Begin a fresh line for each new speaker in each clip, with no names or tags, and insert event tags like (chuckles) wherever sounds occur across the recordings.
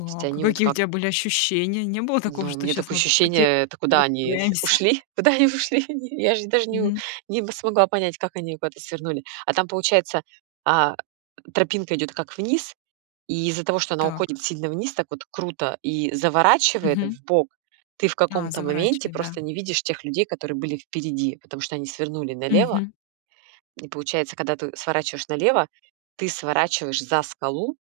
То есть
а
они вот
какие у
как
тебя были ощущения? Не было такого,
Ну, у
что
меня
щас
такое
мы.
ощущение, это куда они с
(unintelligible)
ушли? Куда они ушли они? Я же даже не у
Мгм.
не м, смогла понять, как они куда-то свернули. А там, получается, а, тропинка идёт как вниз, и из-за того, что она
Так.
уходит сильно вниз так вот круто и заворачивает
Мгм.
вбок, ты в
А,
каком-то моменте
заворачивает, да.
просто не видишь тех людей, которые были впереди, потому что они свернули налево.
Мгм.
И получается, когда ты сворачиваешь налево, ты сворачиваешь за скалу.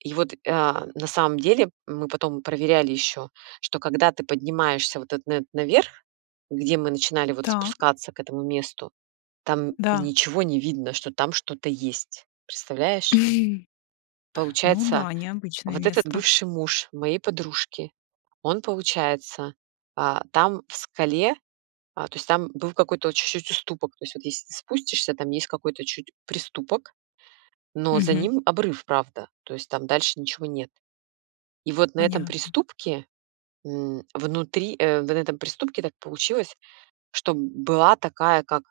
И вот, э, на самом деле мы потом проверяли ещё, что когда ты поднимаешься вот этот на этот наверх, где мы начинали вот
Так.
спускаться к этому месту, там
Да.
ничего не видно, что там что-то есть, представляешь?
(chuckles) Ну
Получается,
да, необычное
вот этот
место.
бывший муж моей подружки, он, получается, а, там в скале, а, то есть там был какой-то о чуть-чуть уступок, то есть вот если ты спустишься, там есть какой-то чуть-чуть приступок, но за
Мгм.
ним обрыв, правда, то есть там дальше ничего нет. И вот на этом
Понятно.
приступке, м, внутри, э, на этом приступке так получилось, что была такая как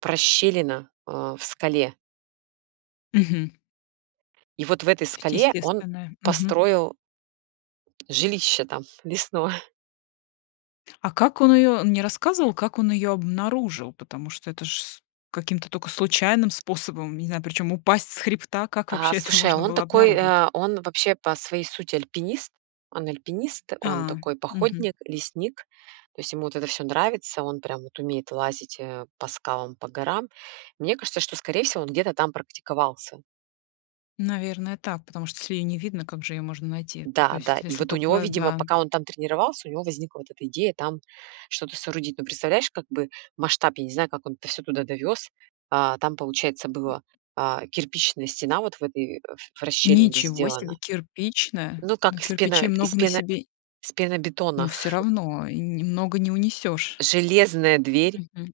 прощелина, э, в скале.
Мгм.
И вот в этой
То есть
скале он
естественная. Мгм.
построил жилище там лесное.
А как он её он не рассказывал, как он её обнаружил? Потому что это ж с каким-то только случайным способом, не знаю, причём упасть с хребта. Как
А
вообще это
слушай, а
можно
он
было
такой,
обнаружить?
э, он вообще по своей сути альпинист, он альпинист, он
А,
такой
мгм.
походник, лесник, то есть ему вот это всё нравится, он прям вот умеет лазить, э, по скалам, по горам, мне кажется, что скорее всего он где-то там практиковался.
Наверное, так, потому что если ее не видно, как же её можно найти, то
Да, да,
есть,
и
если
вот у него,
только
видимо,
да.
пока он там тренировался, у него возникла вот эта идея там что-то соорудить. Но представляешь, как бы масштаб, я не знаю, как он это всё туда довёз. А, там, получается,
М.
была кирпичная стена вот в этой, э, в расщелине
Ничего
сделана.
себе кирпичная,
Ну, как
но
из пено
кирпичей
из
много на
пено
себе
из
Но
пенобетона.
всё
(chuckles)
равно, и немного не унесёшь.
Железная
М,
дверь.
мгм.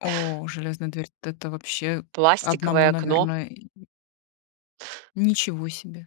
О, железная дверь-то- это вообще 1,
Пластиковое окно.
наверное, и Ничего себе.